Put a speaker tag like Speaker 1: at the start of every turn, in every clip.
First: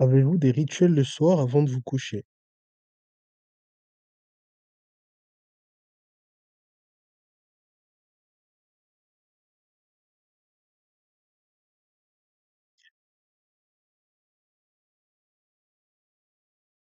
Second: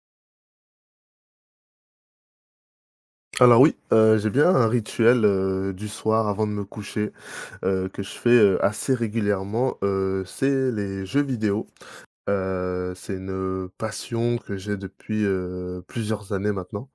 Speaker 1: Avez-vous des rituels le soir avant de vous coucher?
Speaker 2: Alors oui, j'ai bien un rituel du soir avant de me coucher, que je fais, assez régulièrement. C'est les jeux vidéo. C'est une passion que j'ai depuis, plusieurs années maintenant.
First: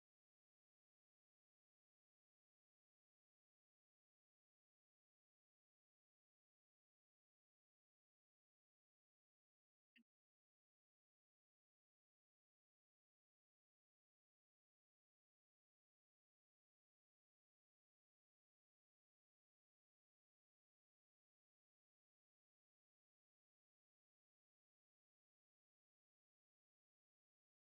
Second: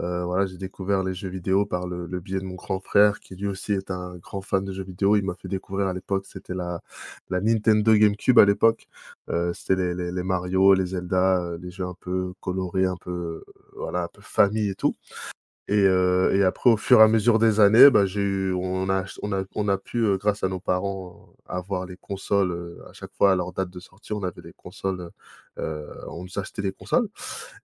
Speaker 2: Voilà, j'ai découvert les jeux vidéo par le biais de mon grand frère qui lui aussi est un grand fan de jeux vidéo. Il m'a fait découvrir à l'époque, c'était la Nintendo GameCube à l'époque. C'était les Mario, les Zelda, les jeux un peu colorés, un peu, voilà, un peu famille et tout. Et après au fur et à mesure des années, bah, j'ai eu on a ach on a pu, grâce à nos parents, avoir les consoles, à chaque fois à leur date de sortie, on avait des consoles, on nous achetait des consoles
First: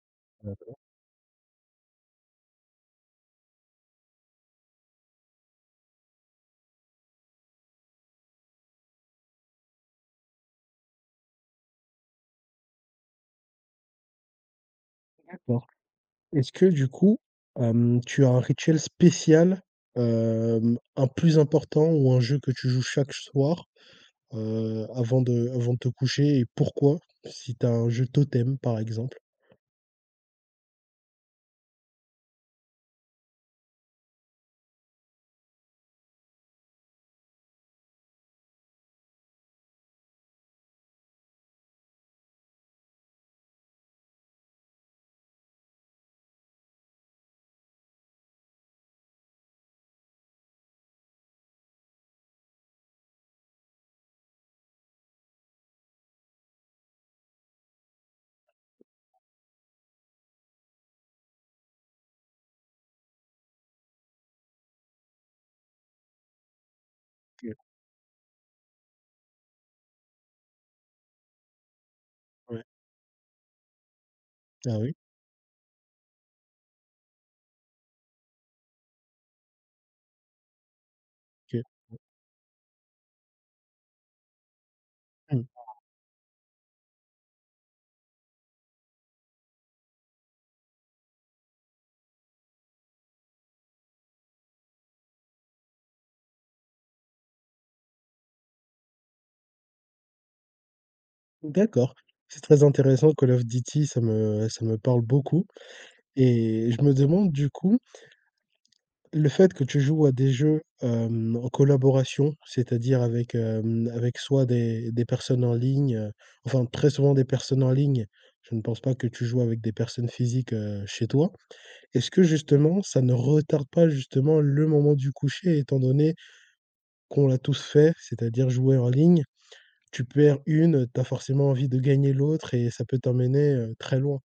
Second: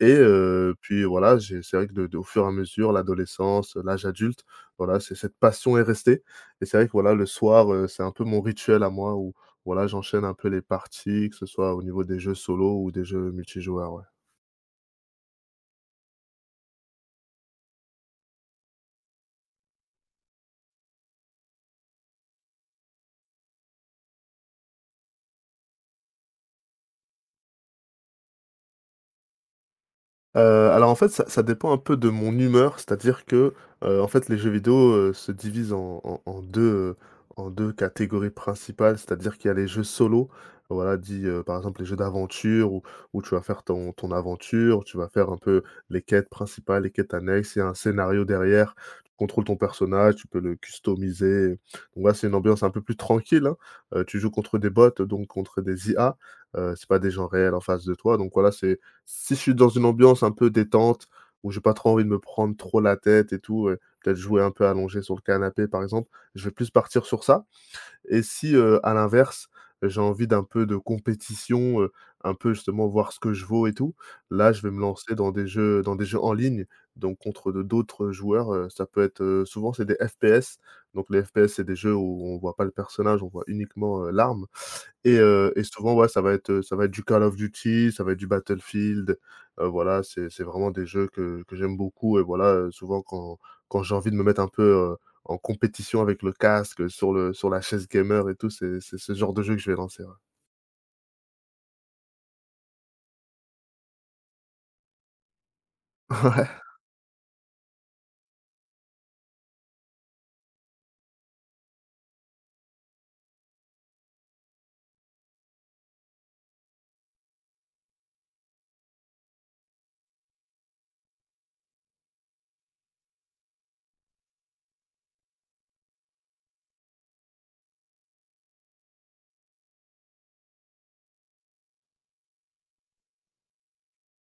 Speaker 2: et puis voilà, j'ai c'est vrai que de au fur et à mesure, l'adolescence, l'âge adulte, voilà, c'est cette passion est restée et c'est vrai que voilà, le soir, c'est un peu mon rituel à moi où voilà, j'enchaîne un peu les parties, que ce soit au niveau des jeux solo ou des jeux multijoueurs, ouais.
Speaker 1: D'accord. Est-ce que du coup, tu as un rituel spécial, un plus important ou un jeu que tu joues chaque soir, avant de te coucher et pourquoi? Si tu as un jeu totem, par exemple?
Speaker 2: Alors, en fait, ça dépend un peu de mon humeur, c'est-à-dire que, en fait, les jeux vidéo, se divisent en 2 catégories principales. C'est-à-dire qu'il y a les jeux solo, voilà, dit par exemple, les jeux d'aventure où tu vas faire ton aventure, tu vas faire un peu les quêtes principales, les quêtes annexes, il y a un scénario derrière, tu contrôles ton personnage, tu peux le customiser. Donc voilà, c'est une ambiance un peu plus tranquille, hein. Tu joues contre des bots, donc contre des IA, c'est pas des gens réels en face de toi, donc voilà, c'est si je suis dans une ambiance un peu détente, où j'ai pas trop envie de me prendre trop la tête et tout, peut-être jouer un peu allongé sur le canapé, par exemple, je vais plus partir sur ça.
Speaker 1: OK,
Speaker 2: Et si, à l'inverse, j'ai envie d'un peu de compétition, un peu
Speaker 1: ouais.
Speaker 2: justement voir ce que je vaux et tout, là, je vais
Speaker 1: Ah
Speaker 2: me
Speaker 1: oui?
Speaker 2: lancer dans des jeux en ligne, donc contre de d'autres joueurs, ça peut être, souvent c'est des FPS. Donc les FPS,
Speaker 1: OK.
Speaker 2: c'est des jeux où on voit pas le personnage, on voit uniquement, l'arme. Et
Speaker 1: Mmh.
Speaker 2: et souvent, ouais, ça va être du Call of Duty, ça va être du Battlefield. Voilà, c'est vraiment des jeux que j'aime beaucoup et voilà, souvent quand j'ai envie de me mettre un peu, en compétition avec le casque, sur le sur la chaise gamer et tout, c'est ce genre de jeu que je vais lancer, ouais.
Speaker 1: D'accord. C'est très intéressant Call of Duty, ça me parle beaucoup
Speaker 2: Ouais.
Speaker 1: et je me demande du coup le fait que tu joues à des jeux, en collaboration, c'est-à-dire avec, avec soit des personnes en ligne, enfin très souvent des personnes en ligne, je ne pense pas que tu joues avec des personnes physiques, chez toi. Est-ce que justement ça ne retarde pas justement le moment du coucher étant donné qu'on l'a tous fait, c'est-à-dire jouer en ligne, tu perds une, tu as forcément envie de gagner l'autre et ça peut t'emmener, très loin.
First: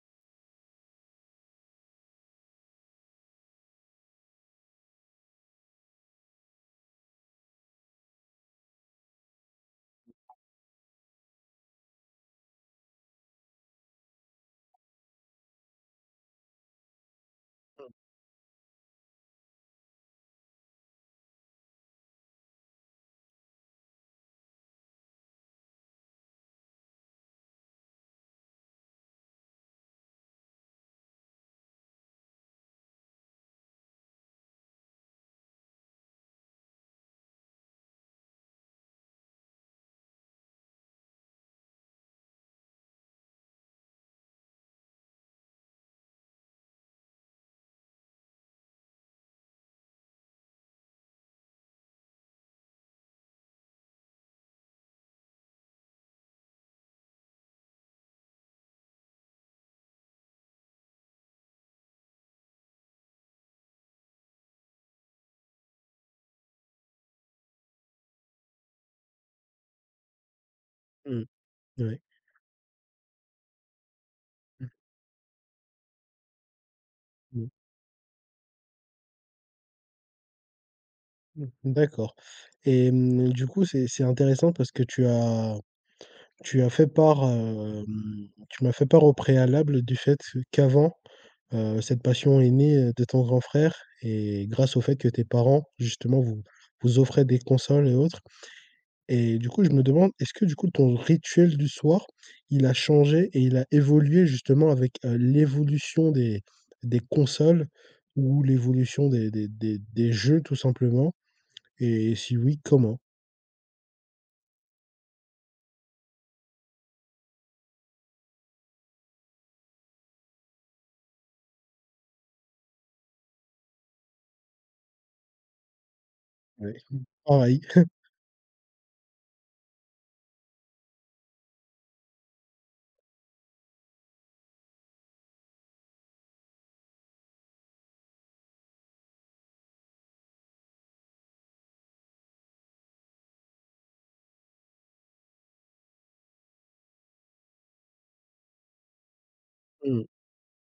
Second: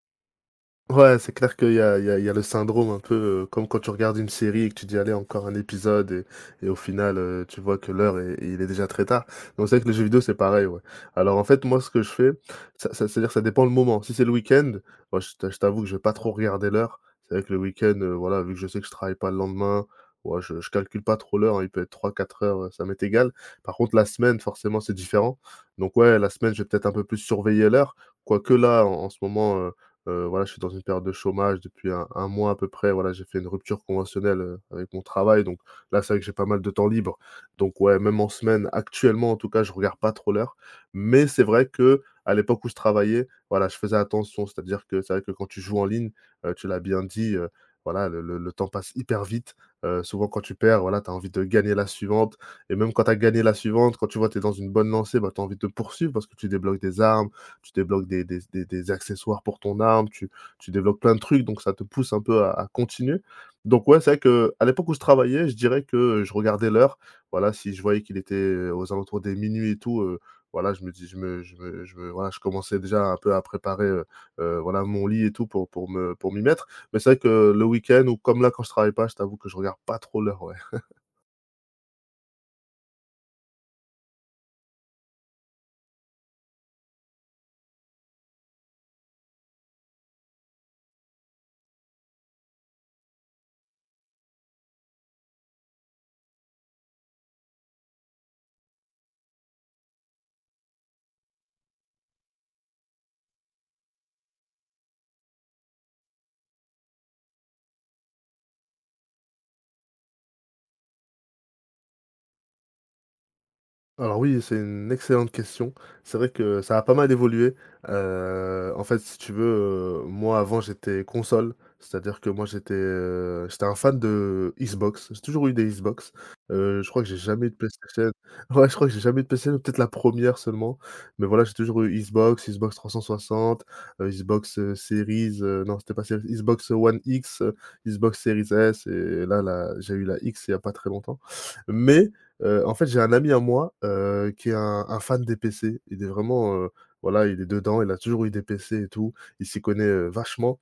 Speaker 2: Ouais, c'est clair qu'il y a il y a il y a le syndrome un peu, comme quand tu regardes une série et que tu dis: «Allez, encore un épisode» et au final, tu vois que l'heure est il est déjà très tard. Donc c'est vrai que les jeux vidéo, c'est pareil, ouais. Alors en fait, moi, ce que je fais, ça ça c'est-à-dire que ça dépend le moment. Si c'est le week-end, moi, je t'avoue que je vais pas trop regarder l'heure. C'est vrai que le week-end, voilà, vu que je sais que je travaille pas le lendemain, ouais, je calcule pas trop l'heure, hein, il peut être trois quatre heures, ça m'est égal. Par contre, la semaine, forcément, c'est différent. Donc ouais, la semaine, je vais peut-être un peu plus surveiller l'heure. Quoique là, en ce moment, voilà, je suis dans une période de chômage depuis un mois à peu près. Voilà, j'ai fait une rupture conventionnelle, avec mon travail, donc là, c'est vrai que j'ai pas mal de temps libre. Donc ouais, même en semaine, actuellement en tout cas, je regarde pas trop l'heure. Mais c'est vrai que à l'époque où je travaillais, voilà, je faisais attention. C'est-à-dire que c'est vrai que quand tu joues en ligne, tu l'as bien dit, voilà, le temps passe hyper vite. Souvent quand tu perds, voilà, tu as envie de gagner la suivante et même quand tu as gagné la suivante, quand tu vois, que tu es dans une bonne lancée, bah, tu as envie de poursuivre parce que tu débloques des armes, tu débloques des accessoires pour ton arme, tu développes plein de trucs, donc ça te pousse un peu à continuer. Donc ouais, c'est vrai que à l'époque où je travaillais, je dirais que je regardais l'heure. Voilà, si je voyais qu'il était, aux alentours des minuit et tout, voilà, je me dis je
Speaker 1: Mmh,
Speaker 2: me je me je
Speaker 1: ouais.
Speaker 2: me voilà, je commençais déjà un peu à préparer voilà mon lit et tout pour me pour m'y mettre. Mais c'est vrai
Speaker 1: Mmh mh.
Speaker 2: que le week-end ou comme là, quand je travaille pas, je t'avoue que je regarde pas trop l'heure, ouais.
Speaker 1: Mmh, d'accord et du coup, c'est intéressant parce que tu as tu as fait part, tu m'as fait part au préalable du fait qu'avant, cette passion est née, de ton grand frère et grâce au fait que tes parents, justement, vous vous offraient des consoles et autres et du coup, je me demande, est-ce que, du coup, ton rituel du soir, il a changé et il a évolué justement avec, l'évolution des consoles ou l'évolution des des jeux tout simplement? Et si oui, comment?
Speaker 2: Alors oui, c'est une excellente question. C'est vrai que ça a pas mal évolué. En fait, si tu veux, moi avant j'étais console, c'est-à-dire que moi j'étais, j'étais un fan de Xbox. J'ai toujours eu des Xbox.
Speaker 1: Ouais,
Speaker 2: Je crois que j'ai jamais eu de
Speaker 1: pareil.
Speaker 2: PlayStation. Ouais, je crois que j'ai jamais eu de PlayStation, peut-être la première seulement. Mais voilà, j'ai toujours eu Xbox, Xbox 360, Xbox, Series, non c'était pas Series, Xbox One X, Xbox Series S et là, la j'ai eu la X il y a pas très longtemps. Mais en fait, j'ai un ami à moi, qui est un fan des PC. Il est vraiment, voilà, il est dedans, il a toujours eu des PC et tout. Il s'y connaît,
Speaker 1: Mmh.
Speaker 2: vachement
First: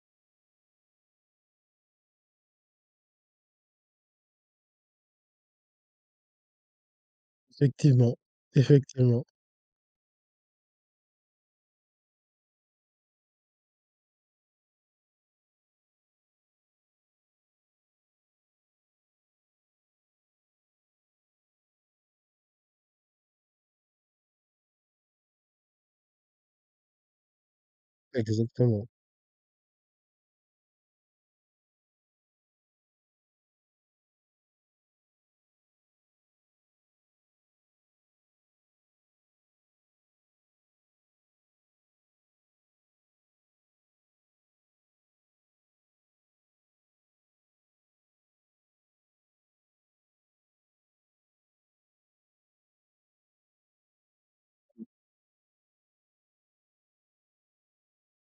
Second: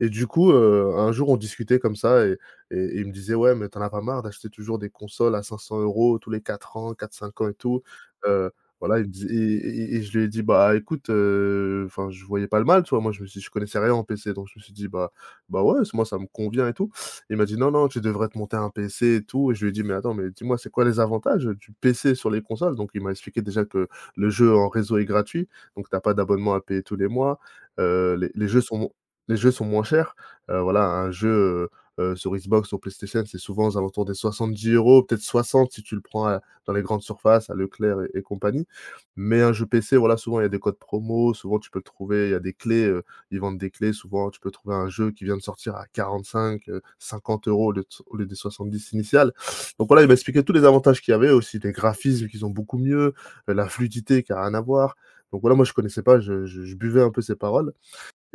Speaker 2: et du coup, un jour, on discutait comme ça et et il me disait: «Ouais, mais t'en as pas marre d'acheter toujours des consoles à 500 € tous les 4 ans, quatre cinq ans et tout?»
Speaker 1: Effectivement,
Speaker 2: heu, voilà, il me
Speaker 1: effectivement.
Speaker 2: dis et et je lui ai dit: «Bah, écoute, enfin, je voyais pas le mal», tu vois? Moi, je me suis je connaissais rien en PC, donc je me suis dit: bah, ouais, moi, ça me convient et tout». Il m'a dit: «Non, non, tu devrais te monter un PC et tout» et je lui ai dit: «Mais attends, mais dis-moi, c'est quoi les avantages, du PC sur les consoles?» Donc il m'a expliqué déjà que le jeu en réseau est gratuit, donc t'as pas d'abonnement à payer tous les mois, heu, les les jeux sont
Speaker 1: Exactement,
Speaker 2: mon les jeux sont moins chers, voilà, un jeu sur Xbox, sur PlayStation, c'est souvent aux alentours des 70 €, peut-être 60 si tu le prends à dans les grandes surfaces, à Leclerc et compagnie. Mais un jeu PC, voilà, souvent il y a des codes promo, souvent tu peux le trouver, il y a des clés, ils vendent des clés. Souvent, tu peux trouver un jeu qui vient de sortir à 45, 50 € au lieu des 70 initiales. Donc voilà, il m'a expliqué tous les avantages qu'il y avait, aussi les graphismes qu'ils ont beaucoup mieux, la fluidité qui a rien à voir. Donc voilà, moi je connaissais pas, je buvais un peu ses paroles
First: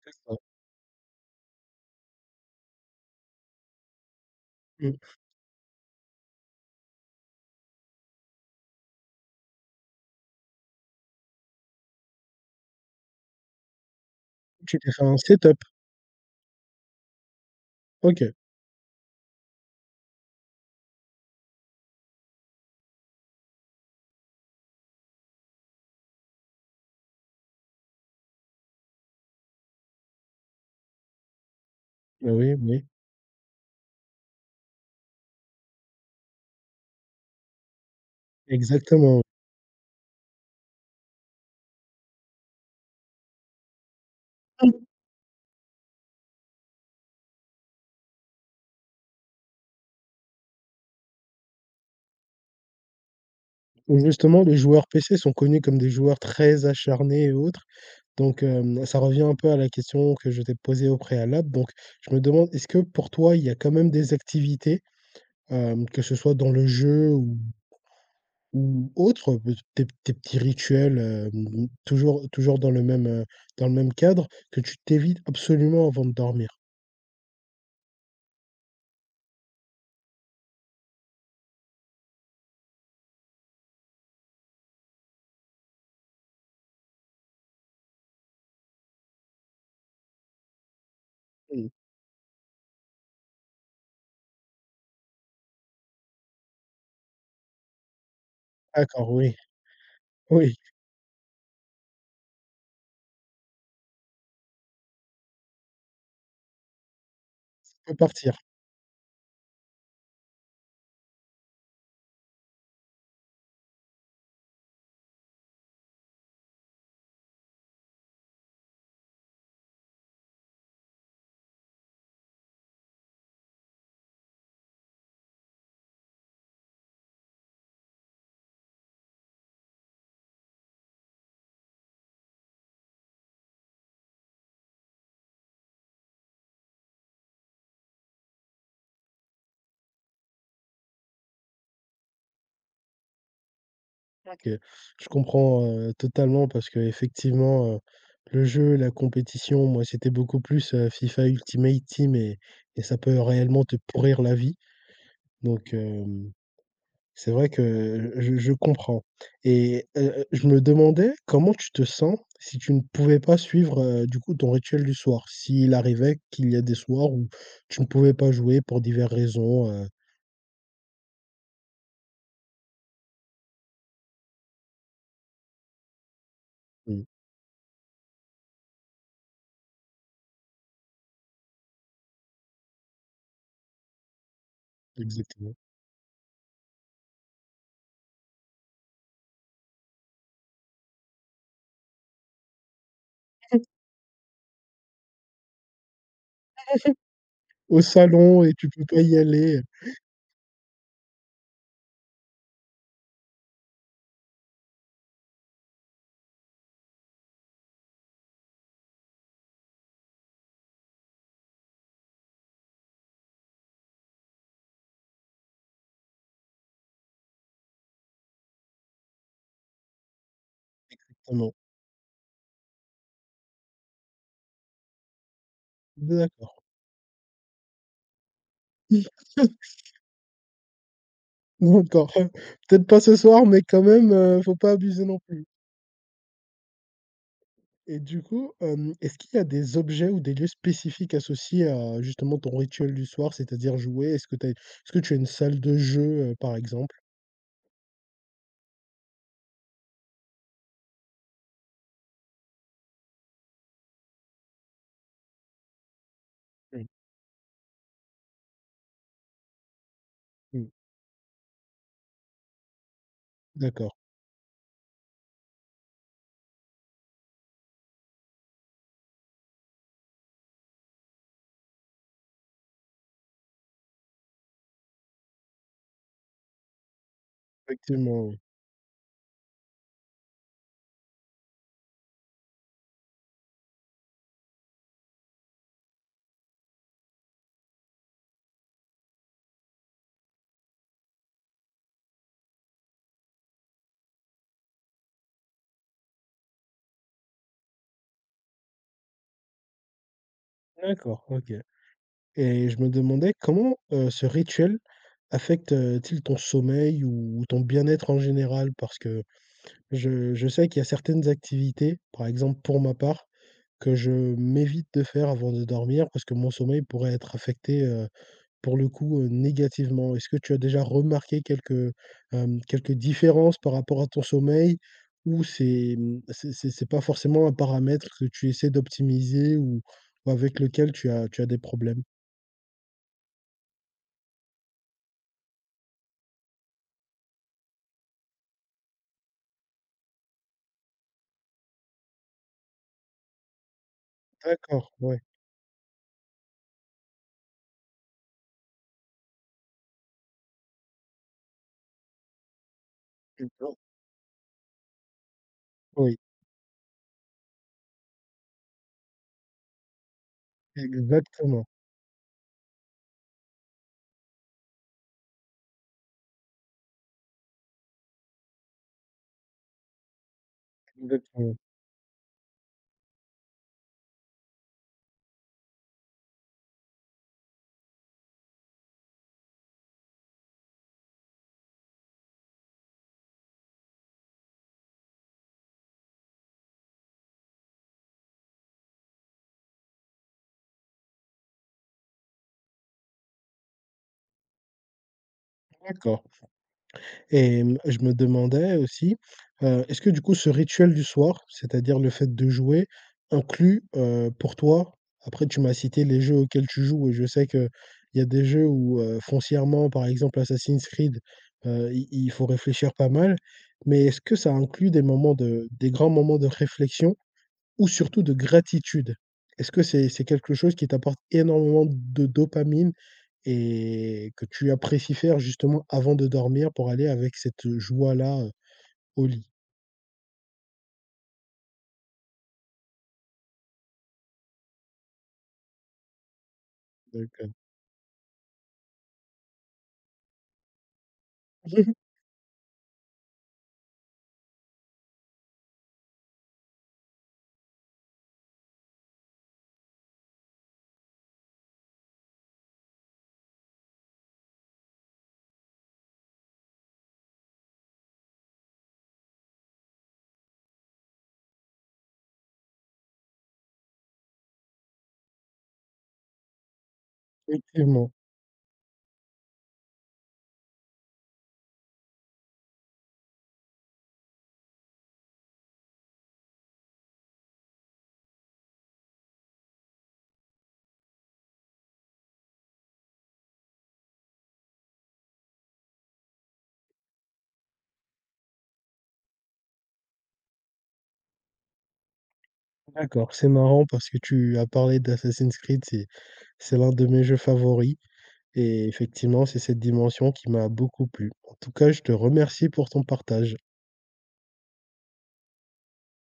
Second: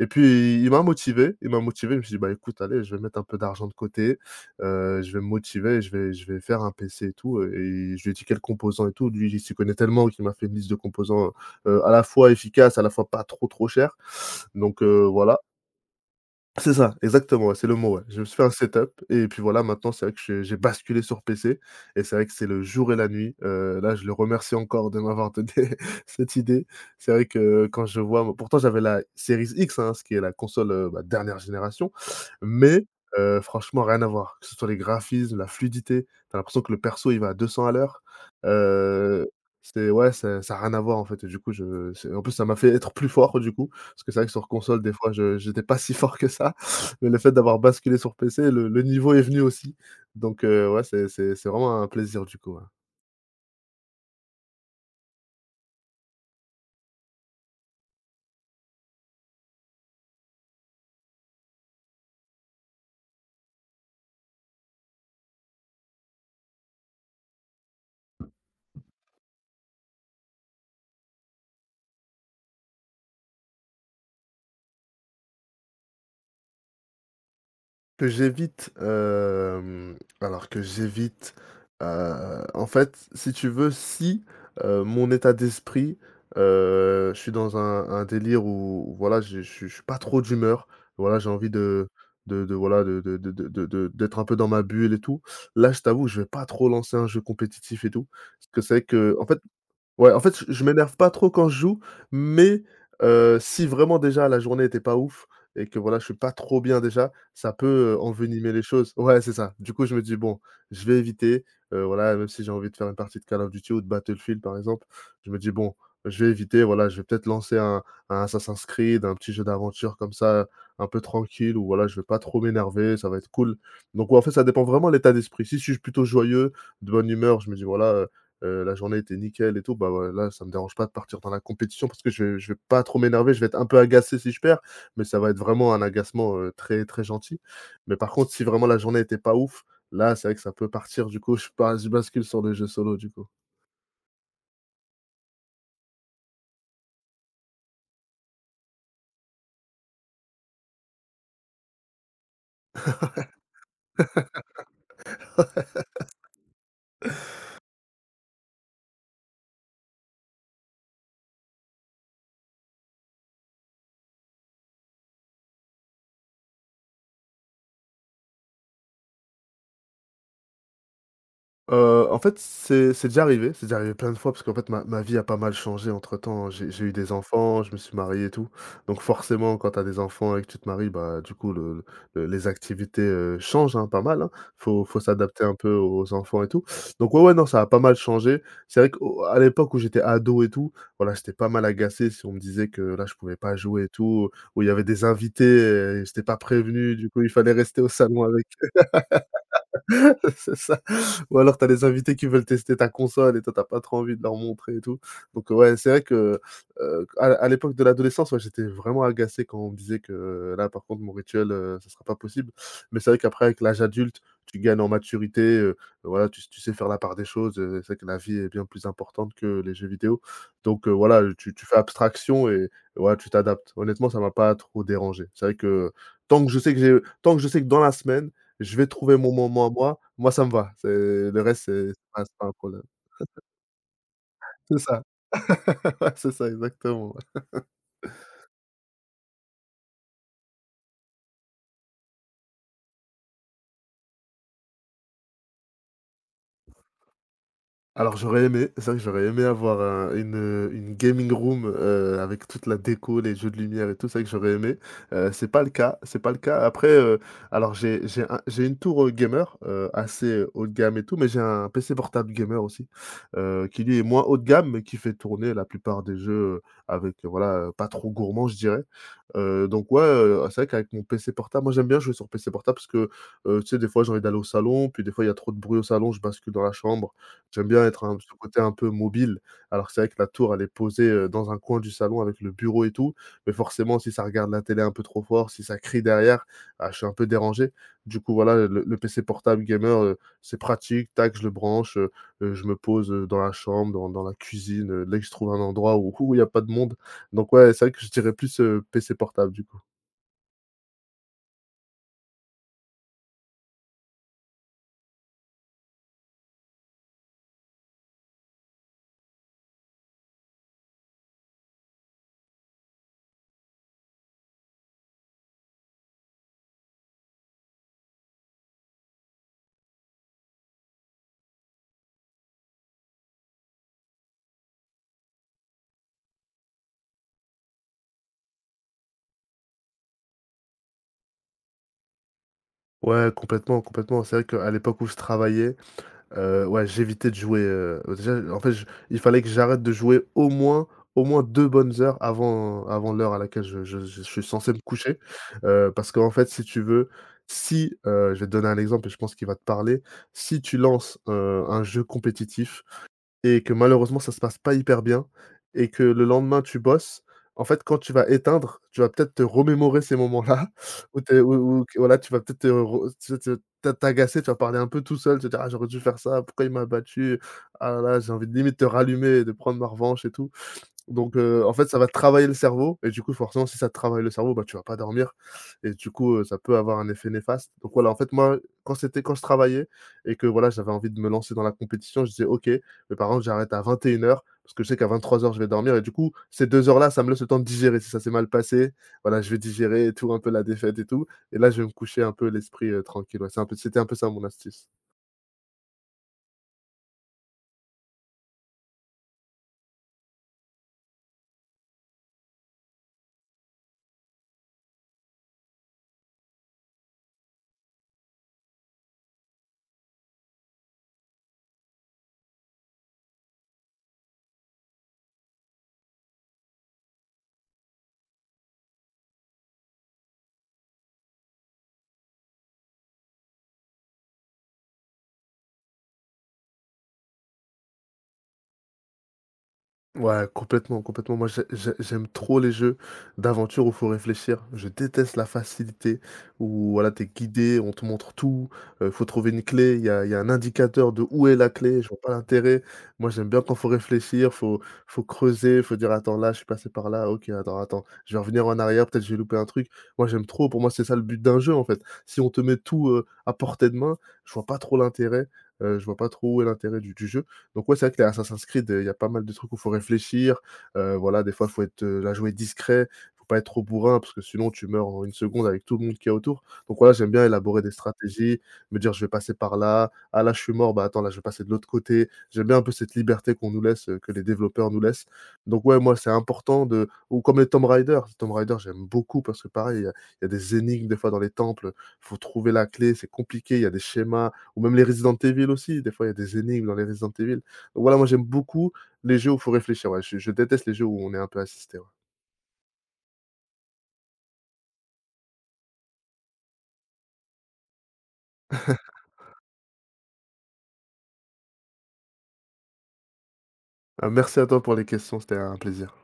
Speaker 2: et
Speaker 1: c'est ça.
Speaker 2: puis il m'a motivé, il m'a motivé. Je me suis dit: «Bah, écoute, allez, je vais mettre un peu d'argent de côté,
Speaker 1: Mmh.
Speaker 2: je vais me motiver, je vais faire un PC et tout» et je lui ai dit quels composants et tout. Lui, il s'y connaît tellement qu'il m'a fait une liste de composants, à la fois efficace, à la fois pas trop, trop cher.
Speaker 1: Tu
Speaker 2: Donc
Speaker 1: t'es fait un
Speaker 2: voilà.
Speaker 1: setup?
Speaker 2: C'est ça, exactement, ouais, c'est le mot, ouais. Je me
Speaker 1: OK.
Speaker 2: suis fait un setup et puis voilà, maintenant c'est vrai que j'ai basculé sur PC et c'est vrai que c'est le jour et la nuit. Là, je le remercie encore de m'avoir donné cette idée. C'est vrai que quand je vois moi pourtant j'avais la Series X, hein, ce qui est la console, bah, dernière génération,
Speaker 1: Bah, oui, oui,
Speaker 2: mais franchement rien à voir. Que ce soit les graphismes, la fluidité, t'as l'impression que le perso il va à 200 à l'heure.
Speaker 1: exactement.
Speaker 2: Heu, c'est Ouais, ça a rien à voir en fait et du coup je c'est en plus ça m'a fait être plus fort du coup parce que c'est vrai que sur console, des fois, je j'étais pas si fort que ça, mais le fait d'avoir basculé sur PC, le niveau est venu aussi, donc ouais, c'est vraiment un plaisir du coup, ouais.
Speaker 1: Ou justement, les joueurs PC sont connus comme des joueurs très acharnés et autres, donc ça revient un peu à la question que je t'ai posée au préalable, donc je me demande, est-ce que pour toi, il y a quand même des activités, que ce soit dans le jeu ou autre, peut tes petits rituels, toujours toujours dans le même cadre, que tu t'évites absolument avant de dormir?
Speaker 2: Que j'évite, alors que j'évite, en fait, si tu veux, si, mon état d'esprit, je suis dans un délire où voilà, je suis pas trop d'humeur, voilà, j'ai envie
Speaker 1: Mmh.
Speaker 2: de d'être un peu dans ma bulle et tout. Là, je t'avoue, je vais pas trop lancer un jeu compétitif et tout, parce que c'est vrai
Speaker 1: D'accord,
Speaker 2: que, en
Speaker 1: oui,
Speaker 2: fait. Ouais, en fait, je
Speaker 1: oui,
Speaker 2: je m'énerve pas trop quand je joue, mais si vraiment déjà la journée était pas ouf et que voilà, je suis pas trop bien déjà, ça
Speaker 1: ça peut
Speaker 2: peut
Speaker 1: partir.
Speaker 2: envenimer les choses. Ouais, c'est ça. Du coup, je me dis: «Bon, je vais éviter», voilà, même si j'ai envie de faire une partie de Call of Duty ou de Battlefield, par exemple, je me dis: «Bon, je vais éviter, voilà, je vais peut-être lancer un Assassin's Creed, un petit jeu d'aventure comme ça, un peu tranquille ou voilà, je vais pas trop m'énerver, ça va être cool». Donc ouais, en fait, ça dépend vraiment de l'état d'esprit. Si je suis plutôt joyeux, de bonne humeur, je me dis: «Voilà, la journée était nickel et tout, bah, ouais, là, ça me dérange pas de partir dans la compétition parce que je vais pas trop m'énerver, je vais être un peu agacé si je perds, mais ça va être vraiment un agacement, très, très gentil. Mais par contre, si vraiment la journée était pas ouf, là, c'est vrai que ça peut partir, du coup, je bascule sur les jeux solo, du coup.
Speaker 1: OK. Je comprends, totalement parce qu'effectivement, le jeu, la compétition, moi, c'était beaucoup plus, FIFA Ultimate Team et ça peut réellement te pourrir la vie. Donc c'est vrai que je comprends et je me demandais comment tu te sens si tu ne pouvais pas suivre, du coup, ton rituel du soir? S'il arrivait qu'il y a des soirs où tu ne pouvais pas jouer pour diverses raisons,
Speaker 2: En fait, c'est déjà arrivé, c'est déjà arrivé plein de fois parce qu'en fait ma vie a pas mal changé entre-temps. J'ai eu
Speaker 1: mmh,
Speaker 2: des enfants, je me suis marié et tout. Donc forcément, quand tu as des enfants et que tu te maries, bah, du coup le les activités, changent, hein, pas mal, hein. Faut s'adapter un
Speaker 1: exactement.
Speaker 2: peu aux enfants et tout. Donc ouais, ouais, non, ça a pas mal changé. C'est vrai qu'à l'époque où j'étais ado et tout, voilà, j'étais pas mal agacé si on me disait que là, je pouvais pas jouer et tout, où il y avait des invités et j'étais pas prévenu, du coup il fallait
Speaker 1: Au
Speaker 2: rester au salon
Speaker 1: salon
Speaker 2: avec
Speaker 1: et tu peux pas y aller,
Speaker 2: c'est ça. Ou alors tu as des invités qui veulent tester ta console et toi tu pas trop envie de leur montrer et tout. Donc ouais, c'est vrai que, à l'époque de l'adolescence, ouais, j'étais vraiment agacé quand on me disait que là, par contre, mon rituel, ça sera pas possible. Mais c'est vrai qu'après avec l'âge adulte, tu gagnes en maturité, voilà, tu sais faire la part des choses, c'est vrai que la vie est bien plus importante que les jeux vidéo. Donc voilà,
Speaker 1: vraiment.
Speaker 2: tu fais abstraction et ouais, tu t'adaptes. Honnêtement, ça m'a pas trop dérangé. C'est vrai que
Speaker 1: D'accord.
Speaker 2: tant que je sais que dans la semaine je vais trouver mon moment à moi. Moi, ça me va. C'est le reste, c'est c'est
Speaker 1: D'accord,
Speaker 2: pas c'est pas un problème.
Speaker 1: peut-être pas ce soir, mais quand même, faut pas
Speaker 2: C'est ça,
Speaker 1: abuser non plus.
Speaker 2: ouais, c'est ça, exactement.
Speaker 1: Et du coup, est-ce qu'il y a des objets ou des lieux spécifiques associés à justement ton rituel du soir, c'est-à-dire jouer? Est-ce que tu as est-ce que tu as une salle de jeu, par exemple?
Speaker 2: Alors j'aurais aimé, c'est vrai que j'aurais aimé avoir une gaming room, avec toute la déco, les jeux de lumière et tout, c'est vrai que j'aurais aimé. C'est pas le cas, c'est pas le cas. Après,
Speaker 1: Mmh.
Speaker 2: alors j'ai un j'ai une tour, gamer, assez,
Speaker 1: Mmh,
Speaker 2: haut de gamme et tout, mais j'ai un PC portable gamer aussi, qui
Speaker 1: d'accord,
Speaker 2: lui est moins haut de gamme, mais qui fait tourner la plupart des jeux, avec, pas trop gourmand, je dirais. Donc ouais, c'est vrai qu'avec mon PC portable moi j'aime bien jouer sur PC portable parce que, tu sais, des fois j'ai envie d'aller au salon, puis des fois il y a trop de bruit au salon, je bascule dans la chambre. J'aime bien être un
Speaker 1: effectivement,
Speaker 2: ce
Speaker 1: oui.
Speaker 2: côté un peu mobile, alors que c'est vrai que la tour, elle est posée, dans un coin du salon avec le bureau et tout, mais forcément, si ça regarde la télé un peu trop fort, si ça crie derrière, ah, je suis un peu dérangé. Du coup, voilà, le PC portable gamer, c'est pratique, tac, je le branche, je me pose, dans la chambre, dans la cuisine, dès que je trouve un endroit où il n'y a pas de monde. Donc ouais, c'est vrai que je dirais plus, PC portable, du coup.
Speaker 1: D'accord, OK. Et je me demandais comment, ce rituel affecte, t il ton sommeil ou ton bien-être en général? Parce que je sais qu'il y a certaines activités, par exemple pour ma part, que je m'évite de faire avant de dormir parce que mon sommeil pourrait être affecté, pour le coup, négativement. Est-ce que tu as déjà remarqué quelques, quelques différences par rapport à ton sommeil ou c'est, mmh, c'est c'est pas forcément un paramètre que tu essaies d'optimiser ou avec lequel tu as des problèmes?
Speaker 2: Ouais, complètement, complètement. C'est vrai qu'à l'époque où je travaillais. Ouais, j'évitais de jouer, déjà, en fait, je il fallait que j'arrête de jouer au moins 2 bonnes heures avant l'heure à laquelle je suis censé me
Speaker 1: D'accord,
Speaker 2: coucher,
Speaker 1: ouais.
Speaker 2: parce qu'en fait, si tu veux, si, je vais te donner un exemple et je pense qu'il va te parler. Si tu lances, un jeu compétitif, et que
Speaker 1: D'accord.
Speaker 2: malheureusement, ça se passe pas hyper bien et que
Speaker 1: Oui,
Speaker 2: le lendemain, tu bosses. En fait, quand tu vas éteindre, tu vas peut-être te remémorer ces moments-là où tu
Speaker 1: exactement,
Speaker 2: où où que voilà, tu vas peut-être te re tu te t'a t'agacer, tu vas parler un peu tout seul, te dire: «Ah, j'aurais dû faire ça, pourquoi il m'a battu? Ah là là», j'ai envie de limite te rallumer et de prendre ma revanche et tout. Donc
Speaker 1: exactement.
Speaker 2: en fait, ça va travailler le cerveau et du coup, forcément, si ça te travaille le cerveau, bah, tu vas pas dormir et du coup, ça peut avoir un effet néfaste. Donc voilà, en fait, moi, quand je travaillais et que voilà, j'avais envie de me lancer dans la compétition, je disais: «OK, mais par contre, j'arrête à 21 heures parce que je sais qu'à 23 heures je vais dormir» et du coup, ces 2 heures-là, ça me laisse le temps de digérer. Si ça s'est mal passé, voilà, je vais digérer et tout, un peu la défaite et tout et là, je vais me coucher un peu l'esprit, tranquille. Ouais, c'était un peu ça mon astuce.
Speaker 1: D'accord. Et je me demandais aussi, est-ce que du coup ce rituel du soir, c'est-à-dire le fait de jouer, inclut, pour toi après tu m'as cité les jeux auxquels tu joues et je sais qu'il y a des jeux où, foncièrement, par exemple Assassin's Creed, i il faut réfléchir pas mal, mais est-ce que ça inclut des moments de des grands moments de réflexion ou surtout de gratitude? Est-ce que c'est quelque chose qui t'apporte énormément de dopamine et que tu apprécies faire justement avant de dormir pour aller avec cette joie-là, au lit.
Speaker 2: Ouais, complètement, complètement. Moi, j'aime trop les jeux d'aventure où il faut réfléchir. Je déteste la facilité où, voilà, t'es
Speaker 1: D'accord.
Speaker 2: guidé, on te montre tout, faut trouver une clé, il y a un indicateur de où est la clé, je vois pas l'intérêt. Moi, j'aime bien quand faut réfléchir, faut creuser, faut dire: «Attends, là, je suis passé par là, OK, attends, attends, je vais revenir en arrière, peut-être j'ai loupé un truc». Moi, j'aime trop, pour moi, c'est ça le but d'un jeu, en fait. Si on te met tout, à portée de main, je vois pas trop l'intérêt, je vois pas trop où est l'intérêt du jeu. Donc ouais, c'est vrai que les Assassin's Creed, il y a pas mal de trucs où faut réfléchir, voilà, des fois, faut être, la jouer discret, faut pas être trop bourrin parce que sinon tu meurs en 1 seconde avec tout le monde qui est autour. Donc voilà, j'aime bien élaborer des
Speaker 1: Effectivement.
Speaker 2: stratégies, me dire: «Je vais passer par là. Ah là, je suis mort, bah, attends, là, je vais passer de l'autre côté». J'aime bien un peu cette liberté qu'on nous laisse, que les développeurs nous laissent. Donc ouais, moi, c'est important de ou comme les Tomb Raider. Tomb Raider, j'aime beaucoup parce que pareil, il y a des énigmes des fois dans les temples, faut trouver la clé, c'est compliqué, il y a des schémas ou même les Resident Evil aussi, des fois, il y a des énigmes dans les Resident Evil. Voilà, moi j'aime beaucoup les jeux où il faut réfléchir, ouais. Je déteste les jeux où on est un peu assisté, ouais.
Speaker 1: D'accord, c'est marrant parce que tu as parlé d'Assassin's Creed, c'est l'un de mes jeux favoris et effectivement, c'est cette dimension qui m'a beaucoup plu. En tout cas, je te remercie pour ton partage.
Speaker 2: Merci à toi pour les questions, c'était un plaisir.